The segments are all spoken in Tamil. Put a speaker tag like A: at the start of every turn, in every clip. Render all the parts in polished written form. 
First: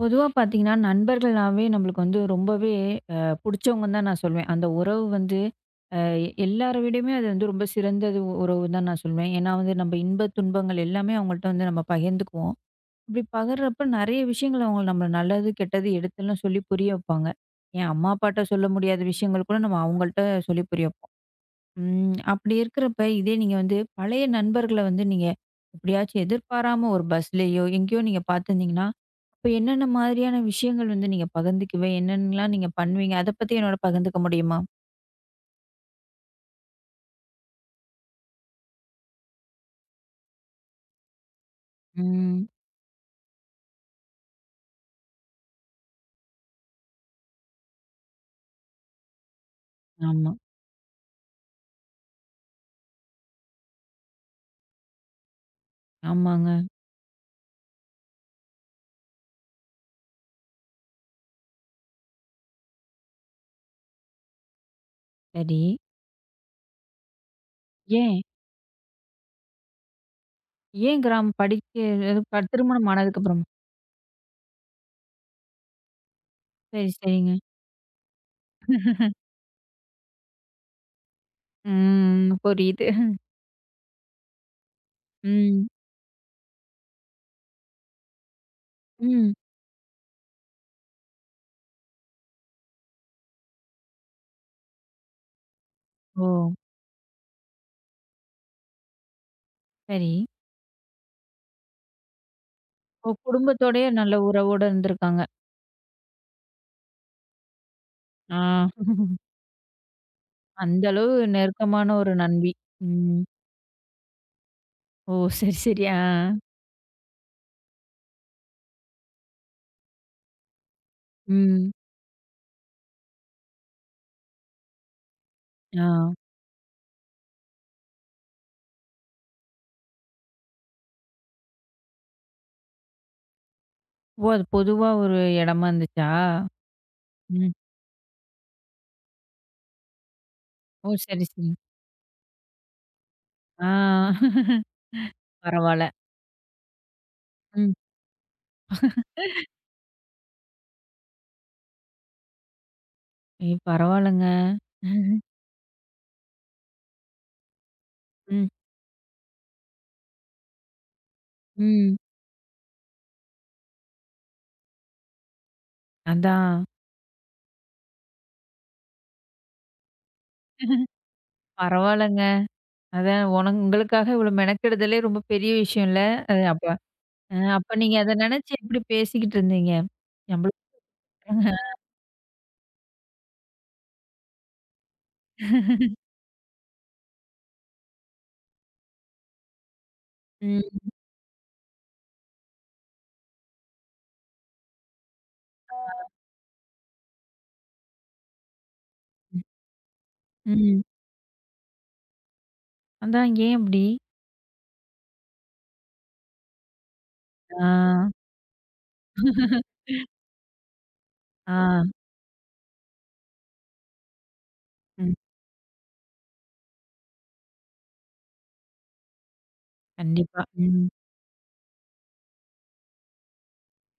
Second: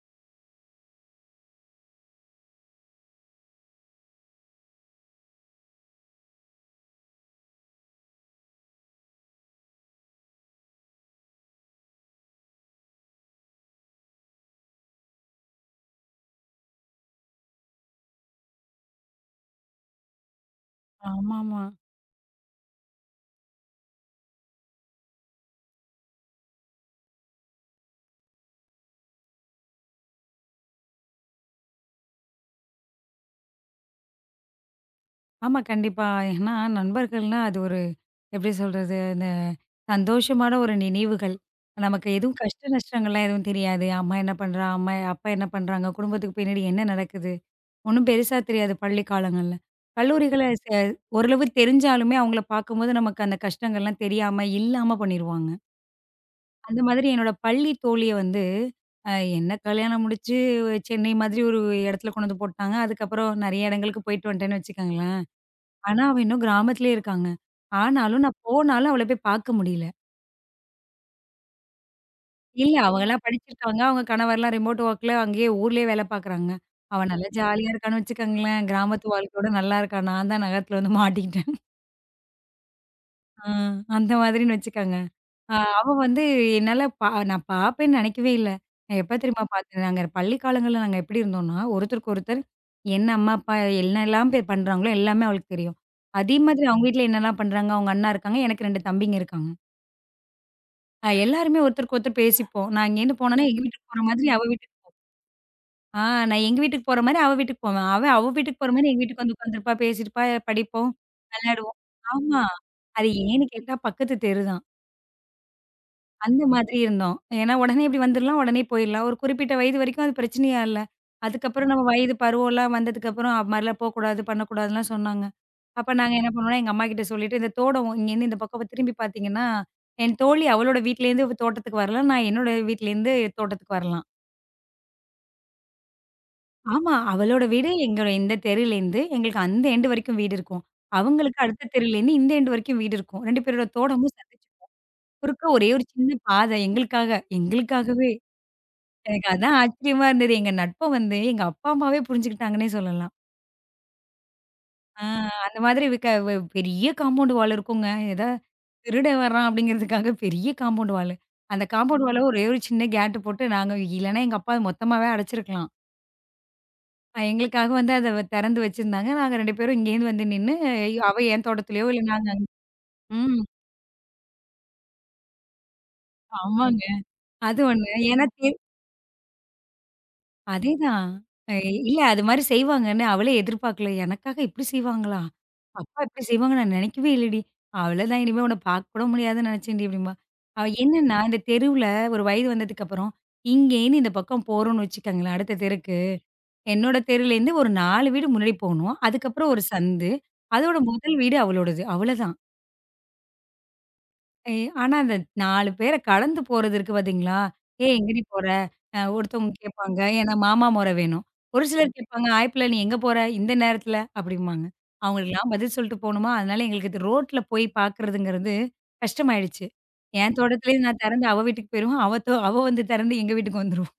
A: பொதுவா பார்த்தீங்கன்னா, நண்பர்கள்னாவே நம்மளுக்கு வந்து ரொம்பவே புடிச்சவங்கன்னு தான் நான் சொல்வேன். அந்த உறவு வந்து அ எல்லார விடையுமே அது வந்து ரொம்ப சிறந்தது உறவுன்னு தான் நான் சொல்வேன். ஏன்னா வந்து நம்ம இன்ப, துன்பங்கள் எல்லாமே அவங்கள்ட்ட வந்து நம்ம பகிர்ந்துக்குவோம். அப்படி பகிர்றப்ப நெறைய விஷயங்கள் அவங்க நம்ம நல்லது, கெட்டது எடுத்தெல்லாம் சொல்லி புரிய வைப்பாங்க. என் அம்மா, அப்பாட்ட சொல்ல முடியாத விஷயங்கள் கூட நம்ம அவங்கள்ட்ட சொல்லி புரிய வைப்போம்.
B: ஆமாமா.
A: ம். அப்படி இருக்கிறப்ப, இதே நீங்க வந்து பழைய நண்பர்கள வந்து நீங்க எப்படியாச்சும் எதிர்பாராம ஒரு பஸ்லயோ, எங்கேயோ நீங்க பார்த்துருந்தீங்கன்னா, அப்ப என்னென்ன மாதிரியான விஷயங்கள் வந்து நீங்க பகிர்ந்துக்குவ? என்னென்னலாம் நீங்க பண்ணுவீங்க? அத பத்தி என்னோட பகிர்ந்துக்க முடியுமா?
B: ஆமா, கண்டிப்பா. ஏன்னா நண்பர்கள்னா அது ஒரு எப்படி சொல்றது? இந்த சந்தோஷமான ஒரு நினைவுகள். நமக்கு எதுவும்
A: ம்.
B: கஷ்ட நஷ்டங்கள்லாம் எதுவும் தெரியாது. அம்மா என்ன பண்றா? அம்மா அப்பா என்ன பண்றாங்க? குடும்பத்துக்கு பின்னாடி என்ன நடக்குது? ஒண்ணும் பெருசா தெரியாது பள்ளி காலங்கள்ல.
A: ஆமா.
B: கல்லூரிகள ச ஓரளவு தெரிஞ்சாலுமே அவங்கள பார்க்கும்போது நமக்கு அந்த கஷ்டங்கள்லாம் தெரியாம, இல்லாம பண்ணிருவாங்க.
A: ஆமாங்க.
B: அந்த மாதிரி என்னோட பள்ளி தோழிய வந்து அ என்ன கல்யாணம் முடிச்சு சென்னை மாதிரி ஒரு இடத்துல கொண்டு வந்து போட்டாங்க. அதுக்கப்புறம் நெறைய இடங்களுக்கு போயிட்டு வந்துட்டேன்னு வச்சுக்கோங்களேன்.
A: சரி.
B: ஆனா, அவ இன்னும் கிராமத்திலேயே இருக்காங்க.
A: ஏன்?
B: ஆனாலும் நான் போனாலும் அவள போய் பார்க்க முடியல.
A: ஏன் கிராமம்? படிக்க அது
B: இல்ல
A: திருமணம் ஆனதுக்கு
B: அவங்கலாம்
A: அப்புறமா?
B: படிச்சிருக்காங்க. அவங்க கணவர்லாம் ரிமோட் ஒர்க்ல அங்கேயே ஊர்லயே வேலை பார்க்குறாங்க.
A: சரி,
B: அவ நல்லா
A: சரிங்க.
B: ஜாலியா இருக்கான்னு வச்சுக்கோங்களேன். கிராமத்து வாழ்க்கையோட நல்லா இருக்கா. நான் தான் நகரத்துல வந்து மாட்டிக்கிட்டேன்.
A: ம். புரியுது.
B: ஆ அந்த மாதிரின்னு வச்சுக்கோங்க.
A: ம்.
B: அவ வந்து என்னால பா நான் பார்ப்பேன்னு நினைக்கவே இல்ல. நான் எப்ப
A: ம்.
B: தெரியுமா பார்த்தேன், நாங்க பள்ளி காலங்கள்ல நாங்க எப்படி இருந்தோம்னா, ஒருத்தருக்கு ஒருத்தர் என்ன அம்மா, அப்பா என்னலாம் பண்றாங்களோ எல்லாமே அவளுக்கு தெரியும்.
A: ஓ!
B: அதே மாதிரி அவங்க வீட்ல என்னலாம் பண்றாங்க, அவங்க அண்ணா இருக்காங்க. எனக்கு 2 தம்பிங்க இருக்காங்க.
A: சரி.
B: எல்லாருமே ஒருத்தருக்கு ஒருத்தர் பேசிப்போம். நான்
A: ஓ!
B: இங்கேருந்து போனோனே எங்க
A: குடும்பத்தோடயே
B: வீட்டுக்கு போற
A: நல்ல
B: மாதிரி அவ
A: உறவோட
B: வீட்டுக்கு
A: இருந்திருக்காங்க.
B: ஆ நான் எங்க வீட்டுக்கு போற மாரி அவ வீட்டுக்கு போவேன். அவ அவ
A: ஆ.
B: வீட்டுக்கு போற மாரி எங்க வீட்டுக்கு வந்து உட்காந்துருப்பா, பேசிருப்பா,
A: அந்த
B: படிப்போம்,
A: அளவு
B: விளையாடுவோம்.
A: நெருக்கமான ஒரு
B: ஆமா.
A: நண்பி.
B: அது
A: ம்.
B: ஏன்னு கேட்டா பக்கத்து தெரு தான்.
A: ஓ! சரி, சரி. ஆ.
B: அந்த மாதிரி இருந்தோம். ஏன்னா உடனே இப்படி வந்துர்லாம், உடனே போயிர்லாம். ஒரு குறிப்பிட்ட வயது வரைக்கும் அது பிரச்சனையா இல்ல. அதுக்கப்புறம்
A: ம்.
B: நம்ம வயது பருவம்லாம் வந்ததுக்கப்புறம், அது மாரிலாம் போக்கூடாது, பண்ணக்கூடாதுன்லாம் சொன்னாங்க.
A: ஆ.
B: அப்ப நாங்க என்ன பண்ணுவோம்னா, எங்க அம்மாகிட்ட சொல்லிட்டு, இந்த தோடம் இங்கேருந்து இந்த பக்கம் திரும்பி பார்த்தீங்கன்னா, என் தோழி அவளோட வீட்லேருந்து தோட்டத்துக்கு வரலாம். நான் என்னோட வீட்லேருந்து தோட்டத்துக்கு வரலாம்.
A: ஓ! அது பொதுவா ஒரு இடமா இருந்துச்சா?
B: ஆமா. அவளோட
A: ம்.
B: வீடு எங்களோட இந்த தெருலேருந்து எங்களுக்கு அந்த எண்டு வரைக்கும் வீடு இருக்கும்.
A: ஓ! சரி,
B: அவங்களுக்கு
A: சரி.
B: அடுத்த தெருலேருந்து இந்த எண்டு வரைக்கும் வீடு இருக்கும். 2 பேரோட
A: ஆ.
B: தோட்டமும் சந்திச்சு குறுக்க ஒரே ஒரு
A: பரவால்ல.
B: சின்ன பாதை எங்களுக்காக,
A: ம்.
B: எங்களுக்காகவே. எனக்கு அதான் ஆச்சரியமா இருந்தது. எங்க நட்ப வந்து எங்க அப்பா, அம்மாவே புரிஞ்சுக்கிட்டாங்கன்னே சொல்லலாம்.
A: ஏய் பரவால்லங்க.
B: ஆ அந்த மாதிரி விக்க வ பெரிய காம்பவுண்ட் வால் இருக்குங்க.
A: ம்.
B: திருடன் வர்றான் அப்படிங்கிறதுக்காக பெரிய காம்பவுண்ட் வாலு. அந்த
A: ம்.
B: காம்பவுண்ட் வால ஒரே ஒரு சின்ன கேட் போட்டு நாங்க இல்லன்னா எங்க அப்பா மொத்தமாவே அடைச்சிருக்கலாம்.
A: அதான்.
B: எங்களுக்காக வந்து அத திறந்து வச்சிருந்தாங்க. நாங்க 2 பேரும் இங்கேருந்து வந்து நின்னு, அவ என் தோட்டத்திலயோ இல்ல
A: பரவால்லங்க.
B: நாங்க
A: அதான்
B: ம்.
A: உங்களுக்காக இவ்வளோ மெனக்கெடுதலே ரொம்ப பெரிய விஷயம்ல. அது அப்ப
B: ஆமாங்க. அது
A: அப்ப
B: ஒண்ணு.
A: நீங்க அத
B: ஏன்னா தெ
A: நினைச்சு எப்படி பேசிக்கிட்டு இருந்தீங்க? நம்மளுக்கு
B: அதேதான். அ இல்ல அது மாரி செய்வாங்கன்னு அவளே எதிர்பார்க்கல. எனக்காக இப்டி செய்வாங்களா? அப்பா இப்டி செய்வாங்கன்னு நான் நெனைக்கவே இல்லடி. அவ்வளதான் இனிமே உன்ன பார்க்க கூட முடியாதுன்னு நெனச்சேன்டி அப்டிம்பா. அவ
A: ம்.
B: என்னன்னா இந்த தெருவுல ஒரு வயது வந்ததுக்கப்புறம், இங்கேருந்து இந்த பக்கம் போறோம்னு வச்சுக்கோங்களேன் அடுத்த தெருக்கு. என்னோட தெருலேருந்து ஒரு 4 வீடு முன்னாடி போணும். அதுக்கப்புறம் ஒரு சந்து. அதோட
A: ம்.
B: முதல் வீடு அவளோடது. அவ்வளதான்.
A: அதான் ஏன் அப்படி?
B: ஏ ஆனா, அந்த 4 பேர கடந்து போறது இருக்கு பார்த்தீங்களா?
A: ஆ.
B: "ஏய் எங்கடி போற?" ஒருத்தவங்க கேட்பாங்க. ஏன்னா மாமா மொற வேணும்.
A: ஆ.
B: ஒரு சிலர் கேட்பாங்க, "ஆய் பிள்ள நீ எங்க போற? இந்த நேரத்தில?" அப்படிம்பாங்க.
A: ம்.
B: அவங்களுக்கெல்லாம் பதில் சொல்லிட்டு போணுமா, அதனால எங்களுக்கு இது ரோட்ல போய் பார்க்கறதுங்கிறது கஷ்டமாயிடுச்சு. என்
A: கண்டிப்பா.
B: தோட்டத்திலேயே
A: ம்.
B: நான் தெறந்து அவ வீட்டுக்கு போயிருவேன். அவ வந்து தெறந்து எங்க வீட்டுக்கு வந்துருவா.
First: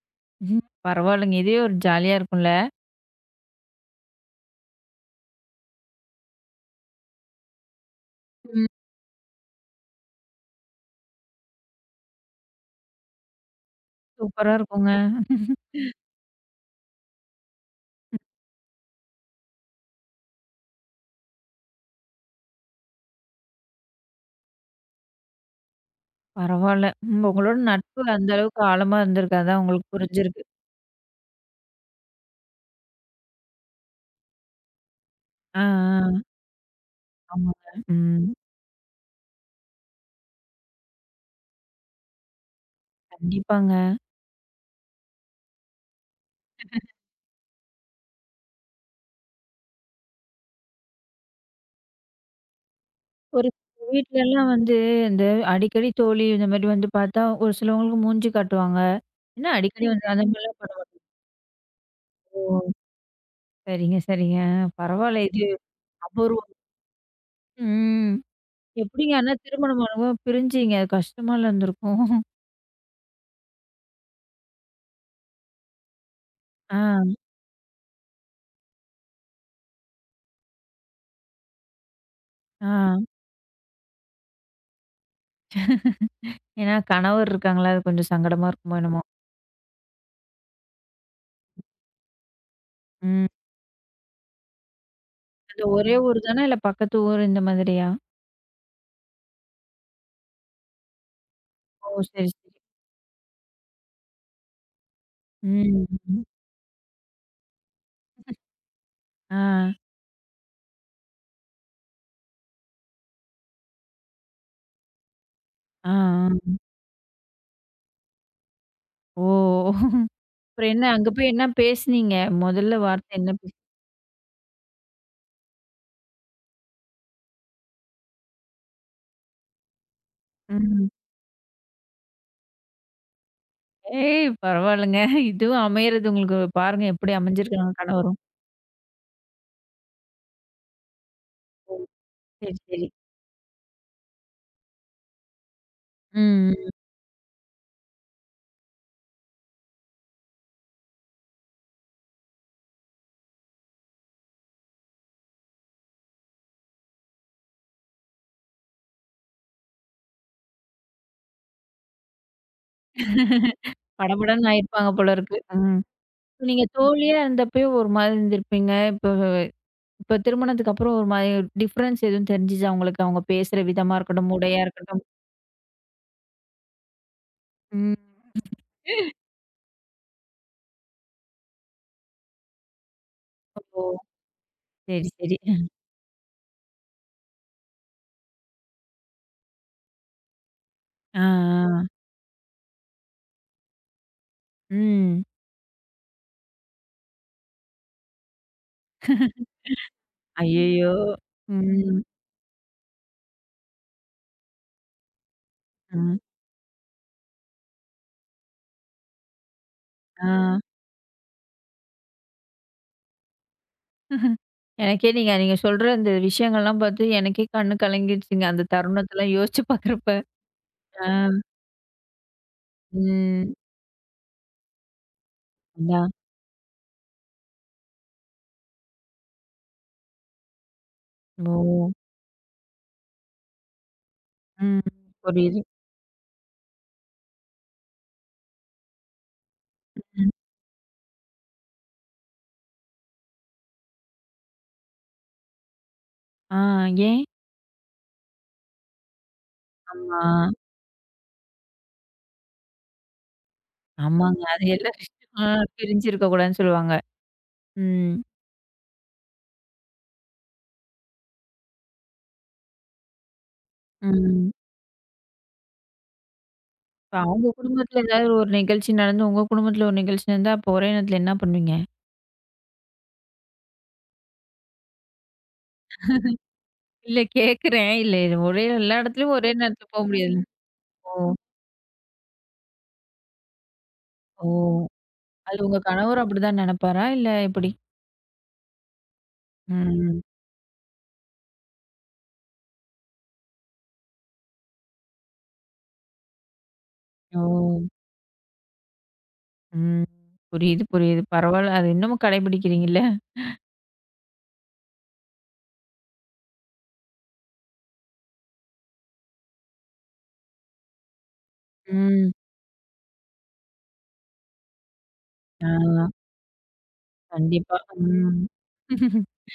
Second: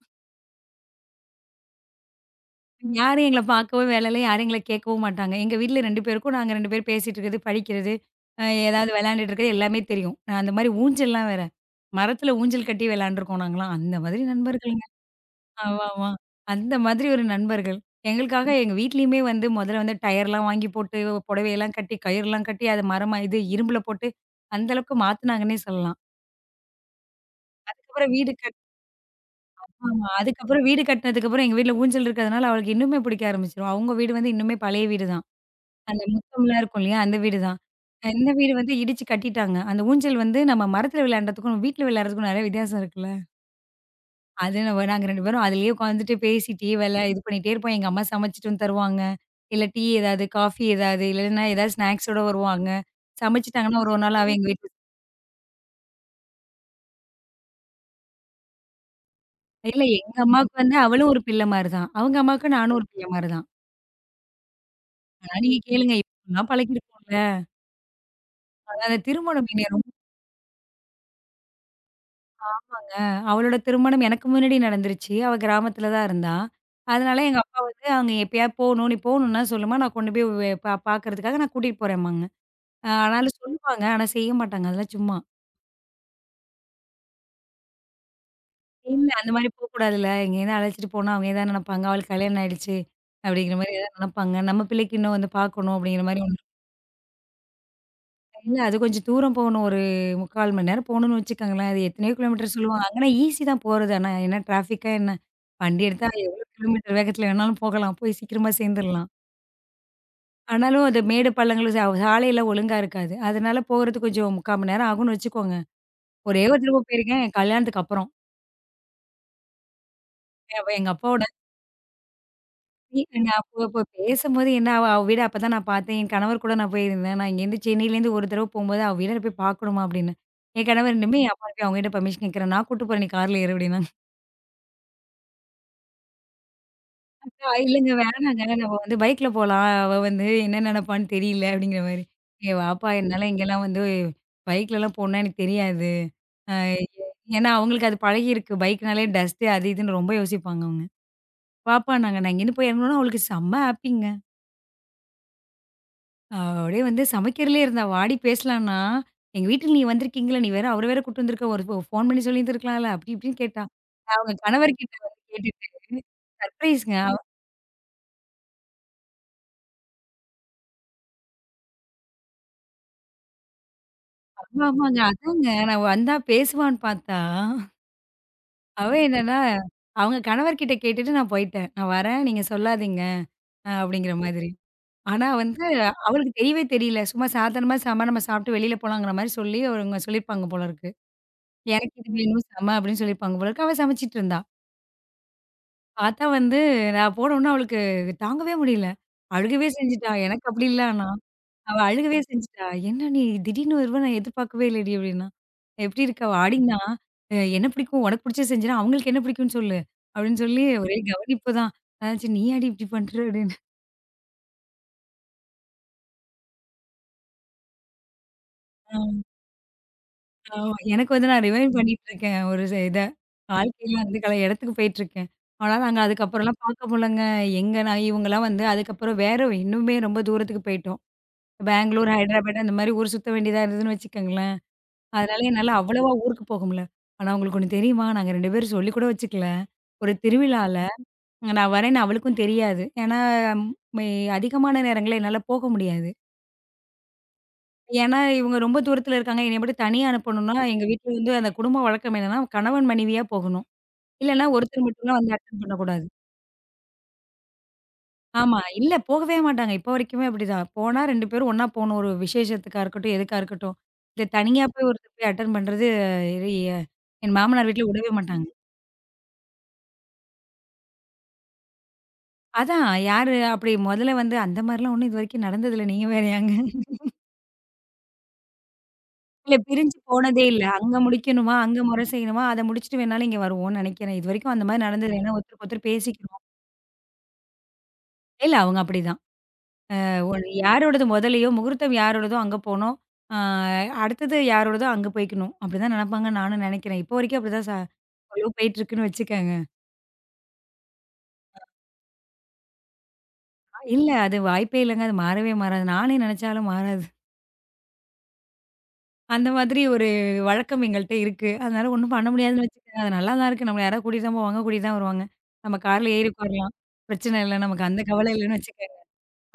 A: ம். பரவாயில்லங்க. இதே ஒரு ஜாலியா இருக்கும்ல?
B: யாரும் எங்கள பார்க்கவும் வேல இல்ல. யாரும் எங்கள கேட்கவும் மாட்டாங்க. எங்க வீட்ல 2 பேருக்கும் நாங்க 2 பேரும் பேசிட்டு இருக்கிறது, படிக்கிறது,
A: ம்.
B: ஏதாவது விளையாண்டுட்டு இருக்கிறது எல்லாமே தெரியும். நான் அந்த மாரி ஊஞ்சல்லாம் வேற. மரத்துல ஊஞ்சல் கட்டி விளையாண்டுருக்கோம் நாங்கலாம். அந்த மாதிரி
A: சூப்பரா
B: நண்பர்கள்ங்க.
A: இருக்குங்க.
B: ஆமா, ஆமா. அந்த மாதிரி ஒரு நண்பர்கள். எங்களுக்காக எங்க வீட்லயுமே வந்து முதல்ல வந்து டயர்லாம் வாங்கி போட்டு, புடவையெல்லாம் கட்டி, கயிறுலாம் கட்டி, அது மரமா இது இரும்புல போட்டு, அந்த அளவுக்கு மாத்துனாங்கன்னே சொல்லலாம்.
A: பரவால்ல. ம். உங்களோட நட்பு
B: அதுக்கப்புறம்
A: அந்த
B: வீடு கட்
A: அளவுக்கு ஆழமா இருந்திருக்கு. அதான் உங்களுக்கு
B: ஆமா.
A: புரிஞ்சிருக்கு.
B: அதுக்கப்புறம் வீடு கட்டினதுக்கப்புறம் எங்க வீட்ல ஊஞ்சல் இருக்கிறதுனால அவளுக்கு இன்னுமே பிடிக்க ஆரம்பிச்சுரும். அவங்க வீடு வந்து இன்னுமே பழைய வீடு தான்.
A: ஆ,
B: அந்த
A: ஆ.
B: முத்தம்லாம் இருக்கும் இல்லையா? அந்த வீடு தான்.
A: ஆமாங்க. ம்.
B: இந்த வீடு வந்து இடிச்சு கட்டிட்டாங்க. அந்த ஊஞ்சல் வந்து நம்ம மரத்துல விளையாண்டதுக்கும், வீட்ல விளையாடுறதுக்கும் நெறைய வித்தியாசம் இருக்குல்ல.
A: கண்டிப்பாங்க.
B: அது நம்ம நாங்க 2 பேரும் அதிலேயே உட்காந்துட்டு பேசிட்டே வெள இது பண்ணிட்டே இருப்போம். எங்க அம்மா சமைச்சுட்டு வந்து தருவாங்க. இல்ல டீ ஏதாவது, காஃபி ஏதாவது, இல்லன்னா ஏதாவது ஸ்நாக்ஸோட வருவாங்க.
A: ஒரு
B: சமைச்சுட்டாங்கன்னா
A: சில
B: ஒரு ஒரு நாள் அவ எங்க
A: வீட்லலாம்
B: வீட்ல
A: வந்து இந்த அடிக்கடி தோழி இந்த மாரி வந்து பார்த்தா, ஒரு சிலவங்களுக்கு மூஞ்சி காட்டுவாங்க. ஏன்னா
B: இல்ல
A: அடிக்கடி வந்து
B: எங்க
A: அந்த
B: அம்மாவுக்கு
A: மாரிலாம்
B: வந்து
A: பண்ணுவாங்க.
B: அவளும் ஒரு பிள்ளை மாரி தான். அவங்க
A: ஓ!
B: அம்மாவுக்கு நானும் ஒரு பிள்ளை மாரி தான்.
A: சரிங்க, சரிங்க. பரவால்ல.
B: ஆனா
A: இது
B: நீங்க கேளுங்க இப்படிலாம்
A: அபூர்வம்.
B: பழகிருக்கோம்ல.
A: ம்.
B: அதான் அந்த
A: எப்படிங்க ஆனா
B: திருமணம்
A: திருமணம் ஆனவும் பிரிஞ்சீங்க? அது கஷ்டமால இருந்திருக்கும்.
B: அவளோட திருமணம் எனக்கு முன்னாடி நடந்துருச்சு. அவ கிராமத்துல தான் இருந்தா.
A: ஆ,
B: அதனால எங்க அப்பா வந்து "அங்க எப்பயாவது போணும். நீ போணும்னா சொல்லும்மா, நான் கொண்டு போய் வே பா பாக்குறதுக்காக நான் கூட்டிட்டு போறேம்பாங்க."
A: ஆ.
B: ஆனாலும் சொல்லுவாங்க. ஆனா செய்ய மாட்டாங்க. அதெல்லாம் சும்மா.
A: ஏன்னா கணவர் இருக்காங்களா? அது கொஞ்சம் சங்கடமா இருக்குமோ என்னமோ?
B: "இல்ல அந்த மாரி போக்கூடாதுல்ல. எங்கேயாவது அழைச்சிட்டு போனா அவங்க எதாவது நெனைப்பாங்க. அவளுக்கு கல்யாணம் ஆயிடுச்சு."
A: ம்.
B: அப்படிங்கிற மாரி ஏதாவது நெனைப்பாங்க. நம்ம பிள்ளைக்கு இன்னும் வந்து
A: அந்த
B: பாக்கணும்
A: ஒரே
B: அப்படிங்கிற
A: ஊர்
B: மாரி ஒண்ணு
A: தானா? இல்ல பக்கத்து ஊர் இந்த மாதிரியா?
B: இல்ல அது கொஞ்சம் தூரம் போகணும். ஒரு 3/4 மணி நேரம் போகணும்னு வச்சுக்கோங்களேன். அது
A: ஓ!
B: எத்தனையோ
A: சரி, சரி.
B: கிலோமீட்டர் சொல்லுவாங்க. அங்கன்னா ஈஸி தான் போறது. ஆனா என்ன டிராஃபிக்கா என்ன? வண்டி
A: ம்.
B: எடுத்தா எவ்வளோ கிலோமீட்டர் வேகத்துல வேணாலும் போகலாம். போய் சீக்கிரமா சேர்ந்துரலாம்.
A: ஆ,
B: ஆனாலும் அந்த மேடு பள்ளங்கள் சாலையெல்லாம் ஒழுங்கா இருக்காது. அதனால போறது கொஞ்சம் 3/4 மணி நேரம் ஆகும்னு வச்சுக்கோங்க.
A: ஆ,
B: ஒரே
A: ஆ.
B: ஒரு தடவ போயிருக்கேன் என் கல்யாணத்துக்கு அப்புறம்.
A: ஓ!
B: எ
A: அப்புறம் என்ன
B: எங்க
A: அங்க
B: அப்பாவோட
A: போய் என்ன பேசுனீங்க? முதல்ல
B: இல்ல,
A: வார்த்தை என்ன
B: நான்
A: பேசு
B: அப்போ அப்போ பேசும்போது என்ன அவ அவ வீட அப்பதான் நான் பார்த்தேன். என் கணவர் கூட நான் போயிருந்தேன். நான் இங்கேருந்து சென்னையிலேருந்து ஒரு தடவ போம்போது, "அவ வீட போய் பார்க்கணுமா?" அப்படின்னு. என்
A: ம்.
B: கணவர் "இனிமே அப்பா போய் அவங்ககிட்ட பர்மிஷன் கேட்கிறேன். நான் கூட்டு போறேன். நீ கார்ல ஏறு" அப்படின்னாங்க.
A: ஏய்! பரவால்லங்க. இதுவும் அமையறது உங்களுக்கு பாருங்க எப்படி
B: "ஆ
A: அமைஞ்சிருக்காங்க
B: இல்லைங்க
A: கணவரும்.
B: வேணாங்க. நம்ம வந்து பைக்ல போலாம். அவ வந்து என்ன நினைப்பான்னு தெரியல"
A: ஓ!
B: அப்படிங்கிற மாரி.
A: சரி,
B: "ஏய்
A: சரி.
B: வாப்பா! என்னால இங்கேலாம் வந்து பைக்லலாம் போனா எனக்கு தெரியாது. அ
A: ம், ம்.
B: ஏன்னா அவங்களுக்கு அது பழகியிருக்கு. பைக்னாலே டஸ்ட்டு அது இதுன்னு ரொம்ப யோசிப்பாங்க அவங்க. வாப்பான்னாங்க. நான் இங்கேருந்து போய் இறங்குனோன அவளுக்கு செம்ம ஹாப்பிங்க. அவ அப்படியே வந்து சமைக்கிறதுலயே இருந்தா, வாடி பேசலான்னா, "எங்க வீட்டுக்கு நீ வந்திருக்கீங்கல்ல, நீ வேற அவர வேற கூட்டு வந்திருக்க, ஒரு ஃபோன் பண்ணி சொல்லியிருந்திருக்கலாம்ல" அப்படி இப்படின்னு கேட்டா. நான் அவங்க
A: படபடன்னு ஆயிருப்பாங்க
B: கணவர்கிட்ட
A: போல
B: வந்து
A: இருக்கு. ம்.
B: கேட்டுட்டு,
A: நீங்க
B: சர்ப்ரைஸ்ங்க.
A: தோழியா
B: அவ
A: இருந்தப்பயும் ஒரு மாதிரி இருந்திருப்பீங்க. இப்ப இப்ப திருமணத்துக்கு அப்புறம் ஒரு மாதிரி டிஃபரன்ஸ் எதுவும் தெரிஞ்சுச்சா உங்களுக்கு? அவங்க பேசுற விதமா இருக்கட்டும், உடையா
B: ஆமா, ஆமாங்க.
A: இருக்கட்டும்.
B: அதாங்க நான் வந்தா பேசுவான்னு பார்த்தா,
A: ம்.
B: அவ என்னன்னா, அவங்க கணவர்கிட்ட கேட்டுட்டு நான் போயிட்டேன். "நான் வரேன், நீங்க சொல்லாதீங்க"
A: ஓ!
B: அப்படிங்கிற மாதிரி.
A: சரி,
B: ஆனா
A: சரி.
B: வந்து அவளுக்கு தெரியவே தெரியல. சும்மா சாதாரணமா "செம நம்ம சாப்பிட்டு வெளியில போலாங்கிற" மாரி சொல்லி அவங்க சொல்லியிருப்பாங்க போல இருக்கு.
A: ஆ, ஆ.
B: "எனக்கு இது வேணும் செம" அப்படின்னு சொல்லியிருப்பாங்க போல இருக்கு. அவ சமைச்சிட்டு இருந்தா.
A: ம்.
B: பார்த்தா வந்து நான் போனோனே அவளுக்கு தாங்கவே முடியல. அழுகவே செஞ்சுட்டா. எனக்கு அப்படி இல்ல
A: ஐயய்யோ!
B: ஆனா. அவ
A: ம்.
B: அழுகவே செஞ்சுட்டா. "என்ன நீ திடீர்னு வருவ நான் எதிர்பார்க்கவே இல்லடி" அப்படின்னா. "எப்படி
A: ம்.
B: இருக்க?" அவ ஆடினா. "அ என்ன பிடிக்கும்? உனக்கு பிடிச்சது செஞ்சுரு. அவங்களுக்கு என்ன பிடிக்கும்னு சொல்லு."
A: ஆ.
B: அப்படின்னு சொல்லி ஒரே கவனிப்பு தான். நான் சரி நீயாடி இப்படி பண்ற? அப்படின்னு.
A: எனக்கே நீங்க நீங்க சொல்ற இந்த விஷயங்கள்லாம் பார்த்து எனக்கே கண்ணு கலங்கிடுச்சுங்க. அந்த
B: ஆ
A: தருணத்தலாம் யோசிச்சு பார்க்குறப்ப.
B: ஆமா.
A: ஆ.
B: எனக்கு வந்து நான் ரிவைண்ட் பண்ணிட்டு இருக்கேன். ஒரு ச இத.
A: ம்.
B: வாழ்க்கையில வந்து இடத்துக்கு போயிட்டுருக்கேன். ஆனா நாங்க
A: அதான்.
B: அதுக்கப்புறம்லாம் பார்க்க முடியலங்க. எங்க நான் இவங்கலாம் வந்து அதுக்கப்புறம் வேற இன்னுமே ரொம்ப தூரத்துக்கு போயிட்டோம்.
A: ஓ!
B: பெங்களூர், ஹைதராபாட் அந்த மாரி ஊர் சுத்த வேண்டியதா இருந்ததுன்னு வச்சுக்கோங்களேன்.
A: ம்.
B: அதனால
A: புரியுது.
B: என்னால அவ்வளவா ஊருக்கு போக முடில. ஆனா உங்களுக்கு ஒண்ணு தெரியுமா? நாங்க 2 பேரும் சொல்லிக் கூட வச்சுக்கல. ஒரு
A: ம்.
B: திருவிழால நான் வரேன்னு அவளுக்கும் தெரியாது. ஏன்னா, ம், மே அதிகமான நேரங்கள்ல என்னால போக முடியாது.
A: ஆ. ஏன்?
B: ஏன்னா, இவங்க ரொம்ப தூரத்துல இருக்காங்க. என்னைய மட்டும் தனியா
A: ஆமா.
B: அனுப்பணும்னா, எங்க வீட்ல வந்து அந்த குடும்ப வழக்கம் என்னன்னா, கணவன் மனைவியா போகணும்.
A: ஆமாங்க.
B: இல்லன்னா
A: அது
B: ஒருத்தர்
A: எல்லா
B: மட்டும் தான் வந்து
A: விஷயமும் ஆ.
B: அட்டெண்ட் பண்ணக்கூடாது.
A: பிரிஞ்சிருக்க கூடாதுன்னு சொல்லுவாங்க. ம்.
B: ஆமா. இல்ல போகவே மாட்டாங்க. இப்போ வரைக்குமே அப்படிதான். போனா 2 பேரும் ஒண்ணா போணும். ஒரு விசேஷத்துக்கா இருக்கட்டும், எதுக்கா இருக்கட்டும். இந்த
A: ம்.
B: தனியா போய் ஒருத்தர் போய் அட்டெண்ட் பண்றது இது எ
A: இப்ப
B: என்
A: அவங்க
B: மாமனார் வீட்ல
A: குடும்பத்துல
B: விடவே
A: ஏதாவது
B: மாட்டாங்க.
A: ஒரு நிகழ்ச்சி நடந்து, உங்க குடும்பத்துல ஒரு நிகழ்ச்சி நடந்தா, அப்போ ஒரே நேரத்துல என்ன பண்ணுவீங்க?
B: அதான் யாரு அப்படி முதல்ல வந்து அந்த மாரிலாம் ஒண்ணும் இது வரைக்கும் நடந்ததில்ல. நீங்க வேறயாங்க.
A: இல்ல கேட்கிறேன். இல்ல இது ஒரே எல்லா இடத்துலயும் ஒரே
B: இல்ல
A: நேரத்துல
B: பிரிஞ்சு
A: போ
B: போனதே
A: முடியாதுல்ல.
B: இல்ல. அங்க
A: ஓ!
B: முடிக்கணுமா, அங்க முறை செய்யணுமா, அத முடிச்சுட்டு வேணாலும் இங்க வருவோம்னு நெனைக்கிறேன். இதுவரைக்கும் அந்த மாரி
A: ஓ!
B: நடந்தது. ஏன்னா
A: அது
B: ஒருத்தருக்கு
A: உங்க
B: ஒருத்தர்
A: கணவரும்
B: பேசிக்கிறோம்.
A: அப்படிதான் நினைப்பாரா? இல்ல எப்படி?
B: இல்ல அவங்க அப்படிதான்.
A: ம்.
B: ஒண்ணு யாரோடது முதலையோ, முகூர்த்தம் யாரோடதோ அங்க போணும். ஆ அடுத்தது யாரோடதோ அங்க போய்க்கணும். அப்படிதான் நினைப்பாங்கன்னு நானும் நினைக்கிறேன். இப்போ வரைக்கும் அப்படிதான் ச
A: ஓ!
B: போயிட்டுருக்குன்னு வச்சுக்கங்க.
A: ம். புரியுது, புரியுது. பரவால்ல. அது இன்னமும் கடைபிடிக்கிறீங்கல்ல.
B: இல்ல அது வாய்ப்பே இல்லங்க. அது மாறவே மாறாது. நானே நினைச்சாலும் மாறாது. அந்த மாதிரி ஒரு வழக்கம் எங்கள்ட்ட இருக்கு. அதனால ஒண்ணும் பண்ண
A: ம்.
B: முடியாதுன்னு வச்சுக்கங்க. அது நல்லா தான் இருக்கு. நம்மள யாராவது கூட்டிட்டு தான் போவாங்க, கூட்டிட்டு தான் வருவாங்க. நம்ம
A: ஆ.
B: கார்ல ஏறி உட்காரலாம். பிரச்சனை இல்ல.
A: கண்டிப்பா.
B: நமக்கு அந்த கவலை
A: ம்.
B: இல்லன்னு வச்சுக்கங்க.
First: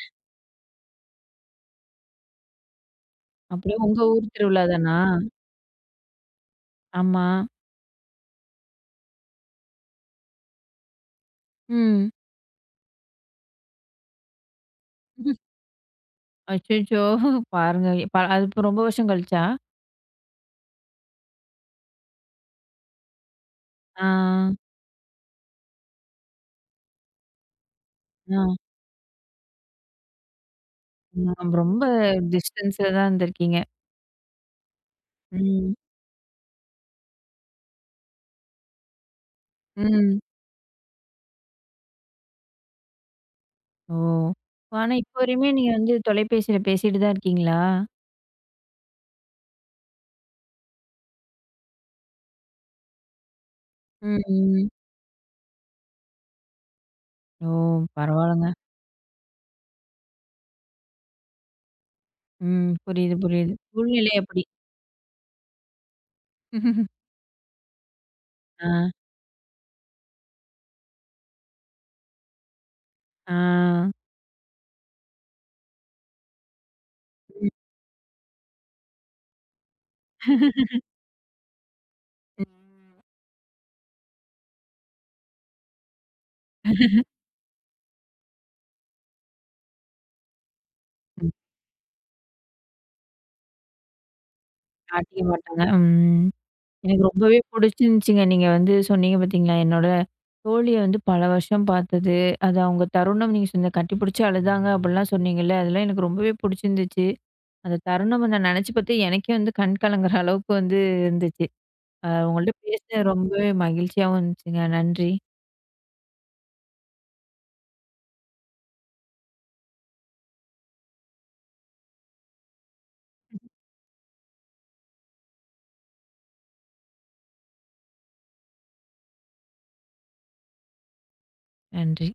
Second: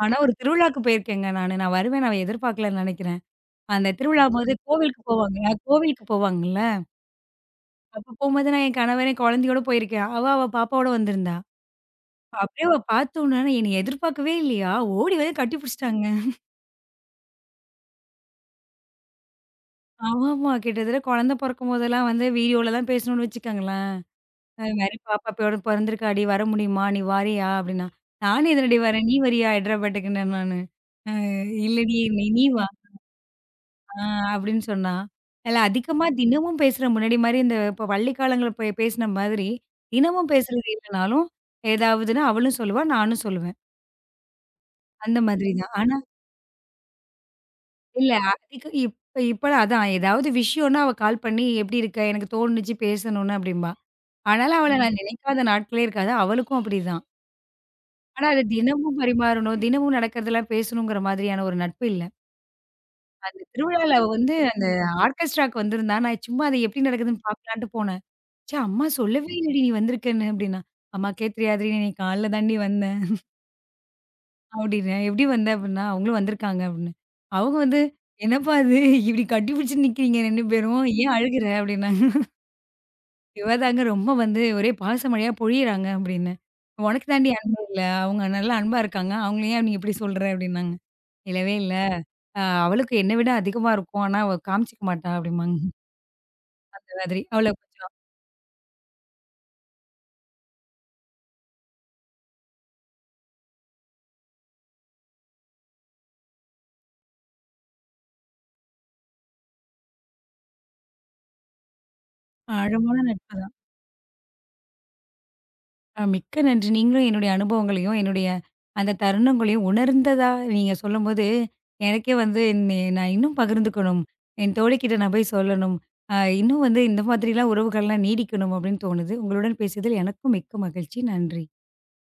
B: ஆனா ஒரு திருவிழாக்கு போயிருக்கேங்க நானு. நான் வருவேன் நான் எதிர்பார்க்கலன்னு நினைக்கிறேன்.
A: அப்படியே
B: அந்த
A: உங்க ஊர்
B: திருவிழாம்போது
A: திருவிழா தானா?
B: கோவிலுக்கு போவாங்க. கோவிலுக்கு போவாங்கல்ல.
A: ஆமா.
B: அப்ப போம்போது நான் என் கணவரே குழந்தையோட போயிருக்கேன். அவ பாப்பாவோட வந்திருந்தா.
A: ம்.
B: அப்படியே அவ பார்த்தோனே என்னைய எதிர்பார்க்கவே இல்லையா, ஓடி வந்து கட்டி பிடிச்சிட்டாங்க.
A: அச்சச்சோ! பாருங்க. அது இப்ப ரொம்ப வருஷம் கழிச்சா?
B: ஆமாமா. கிட்டத்தட்ட குழந்தை பொறக்கும்போதெல்லாம் வந்து வீடியோலலாம் பேசணும்னு வச்சுக்கோங்களேன்.
A: ஆ.
B: அது மாரி "பாப்பா இப்போட பொறந்திருக்காடி, வர முடியுமா? நீ வாரியா?" அப்படின்னா.
A: ஆ.
B: "நானும் எதுலடி வரேன், நீ வரியா ஹைட்ராபாட்டுக்குன்னேன்" நானு.
A: ஆ, ரொம்ப
B: "இல்லடி நீ நீ வா"
A: டிஸ்டன்ஸ்ல தான் இருந்திருக்கீங்க.
B: ஆ அப்படின்னு சொன்னா. இல்ல
A: ம்.
B: அதிகமா தினமும் பேசுற முன்னாடி மாரி இந்த இப்ப பள்ளி காலங்கள்ல பேசின மாதிரி,
A: ம்.
B: தினமும் பேசுறது இல்லனாலும், ஏதாவதுன்னா அவளும் சொல்லுவா, நானும் சொல்லுவேன்.
A: ஓ! ஆனா, இப்போ
B: அந்த
A: வரையுமே
B: மாதிரி
A: நீங்க
B: தான்.
A: வந்து
B: ஆனா
A: தொலைபேசியில பேசிட்டு தான் இருக்கீங்களா?
B: இல்ல அதுக்கு இப்ப இப்பலாம் அதான் ஏதாவது விஷயம்னா அவ கால் பண்ணி "எப்படி இருக்க? எனக்கு தோணுச்சு பேசணும்னு" அப்படிம்பா.
A: ம்,
B: ஆனாலும்
A: ம்.
B: அவள ம். நான் நினைக்காத நாட்களே இருக்காது. அவளுக்கும் அப்படிதான்.
A: ஓ!
B: ஆனா அது
A: பரவால்லங்க.
B: தினமும் பரிமாறணும், தினமும் நடக்கிறதெல்லாம் பேசணுங்கிற மாதிரியான ஒரு நட்பு இல்ல.
A: ம். புரியுது,
B: அந்த
A: புரியுது.
B: திருவிழால அவ
A: சூழ்நிலை
B: வந்து
A: அப்படி.
B: அந்த ஆர்கெஸ்ட்ராக்கு வந்திருந்தா, நான் சும்மா அது எப்படி நடக்குதுன்னு பார்க்கலான்ட்டு போனேன். "ச்சே!
A: ஆ,
B: அம்மா சொல்லவே இல்லடி நீ வந்திருக்கன்னு" அப்படின்னா. "அம்மாக்கே தெரியாதுடி, நான் இன்னைக்கு காலைல தான்டி வந்தேன்."
A: ஆ.
B: அப்டின்னேன். "எப்டி வந்த?" அப்டின்னா, "அவங்களும் வந்திருக்காங்க" அப்டின்னு.
A: ம்.
B: அவங்க வந்து, "என்னப்பா இது இப்டி கட்டி பிடிச்சுட்டு நிக்கிறீங்க 2 பேரும். ஏன் அழுகுற?" அப்டின்னாங்க. "இவ தாங்க ரொம்ப வந்து ஒரே பாச மழையா பொழியிறாங்க" அப்டின்னேன். "உனக்கு தாண்டி அன்பு இல்ல. அவங்க நல்லா அன்பா இருக்காங்க. அவங்கள ஏன் நீ இப்டி சொல்ற?" அப்டின்னாங்க.
A: ம்.
B: "இல்லவே இல்ல. அவளுக்கு என்ன விட அதிகமா இருக்கும். ஆனா, அவ காமிச்சுக்க மாட்டா"
A: காட்டிக்க
B: அப்டிம்பாங்க.
A: மாட்டாங்க. ம்.
B: அந்த
A: எனக்கு
B: மாதிரி.
A: ரொம்பவே
B: அவள கொஞ்சம்
A: புடிச்சிருந்துச்சுங்க. நீங்க வந்து சொன்னீங்க பார்த்தீங்களா? என்னோட தோழிய வந்து பல வருஷம் பார்த்தது. அது அவங்க தருணம் நீங்க சொன்ன கட்டிப்பிடிச்சு அழுதாங்க அப்படிலாம் சொன்னீங்கல்ல. அதெல்லாம் எனக்கு ரொம்பவே புடிச்சிருந்துச்சு. அந்த தருணம் நான் நெனச்சு பார்த்தேன் எனக்கே வந்து கண் கலங்குற அளவுக்கு வந்து இருந்துச்சு. உங்கள்ட்ட
B: ஆழமான
A: பேச
B: நட்பு
A: ரொம்பவே மகிழ்ச்சியாவும் இருந்துச்சுங்க. நன்றி,
B: மிக்க நன்றி. நீங்களும் என்னுடைய அனுபவங்களையும், என்னுடைய அந்த தருணங்களையும் உணர்ந்ததா நீங்க சொல்லும்போது, எனக்கே வந்து என்னை நான் இன்னும் பகிர்ந்துக்கணும். என் தோழிக்கிட்ட நான் போய் சொல்லணும். அ இன்னும் வந்து இந்த மாதிரிலாம் உறவுகள்லாம் நீடிக்கணும் அப்படின்னு தோணுது. உங்களுடன் பேசியதில் எனக்கும் மிக்க மகிழ்ச்சி. நன்றி.
A: நன்றி.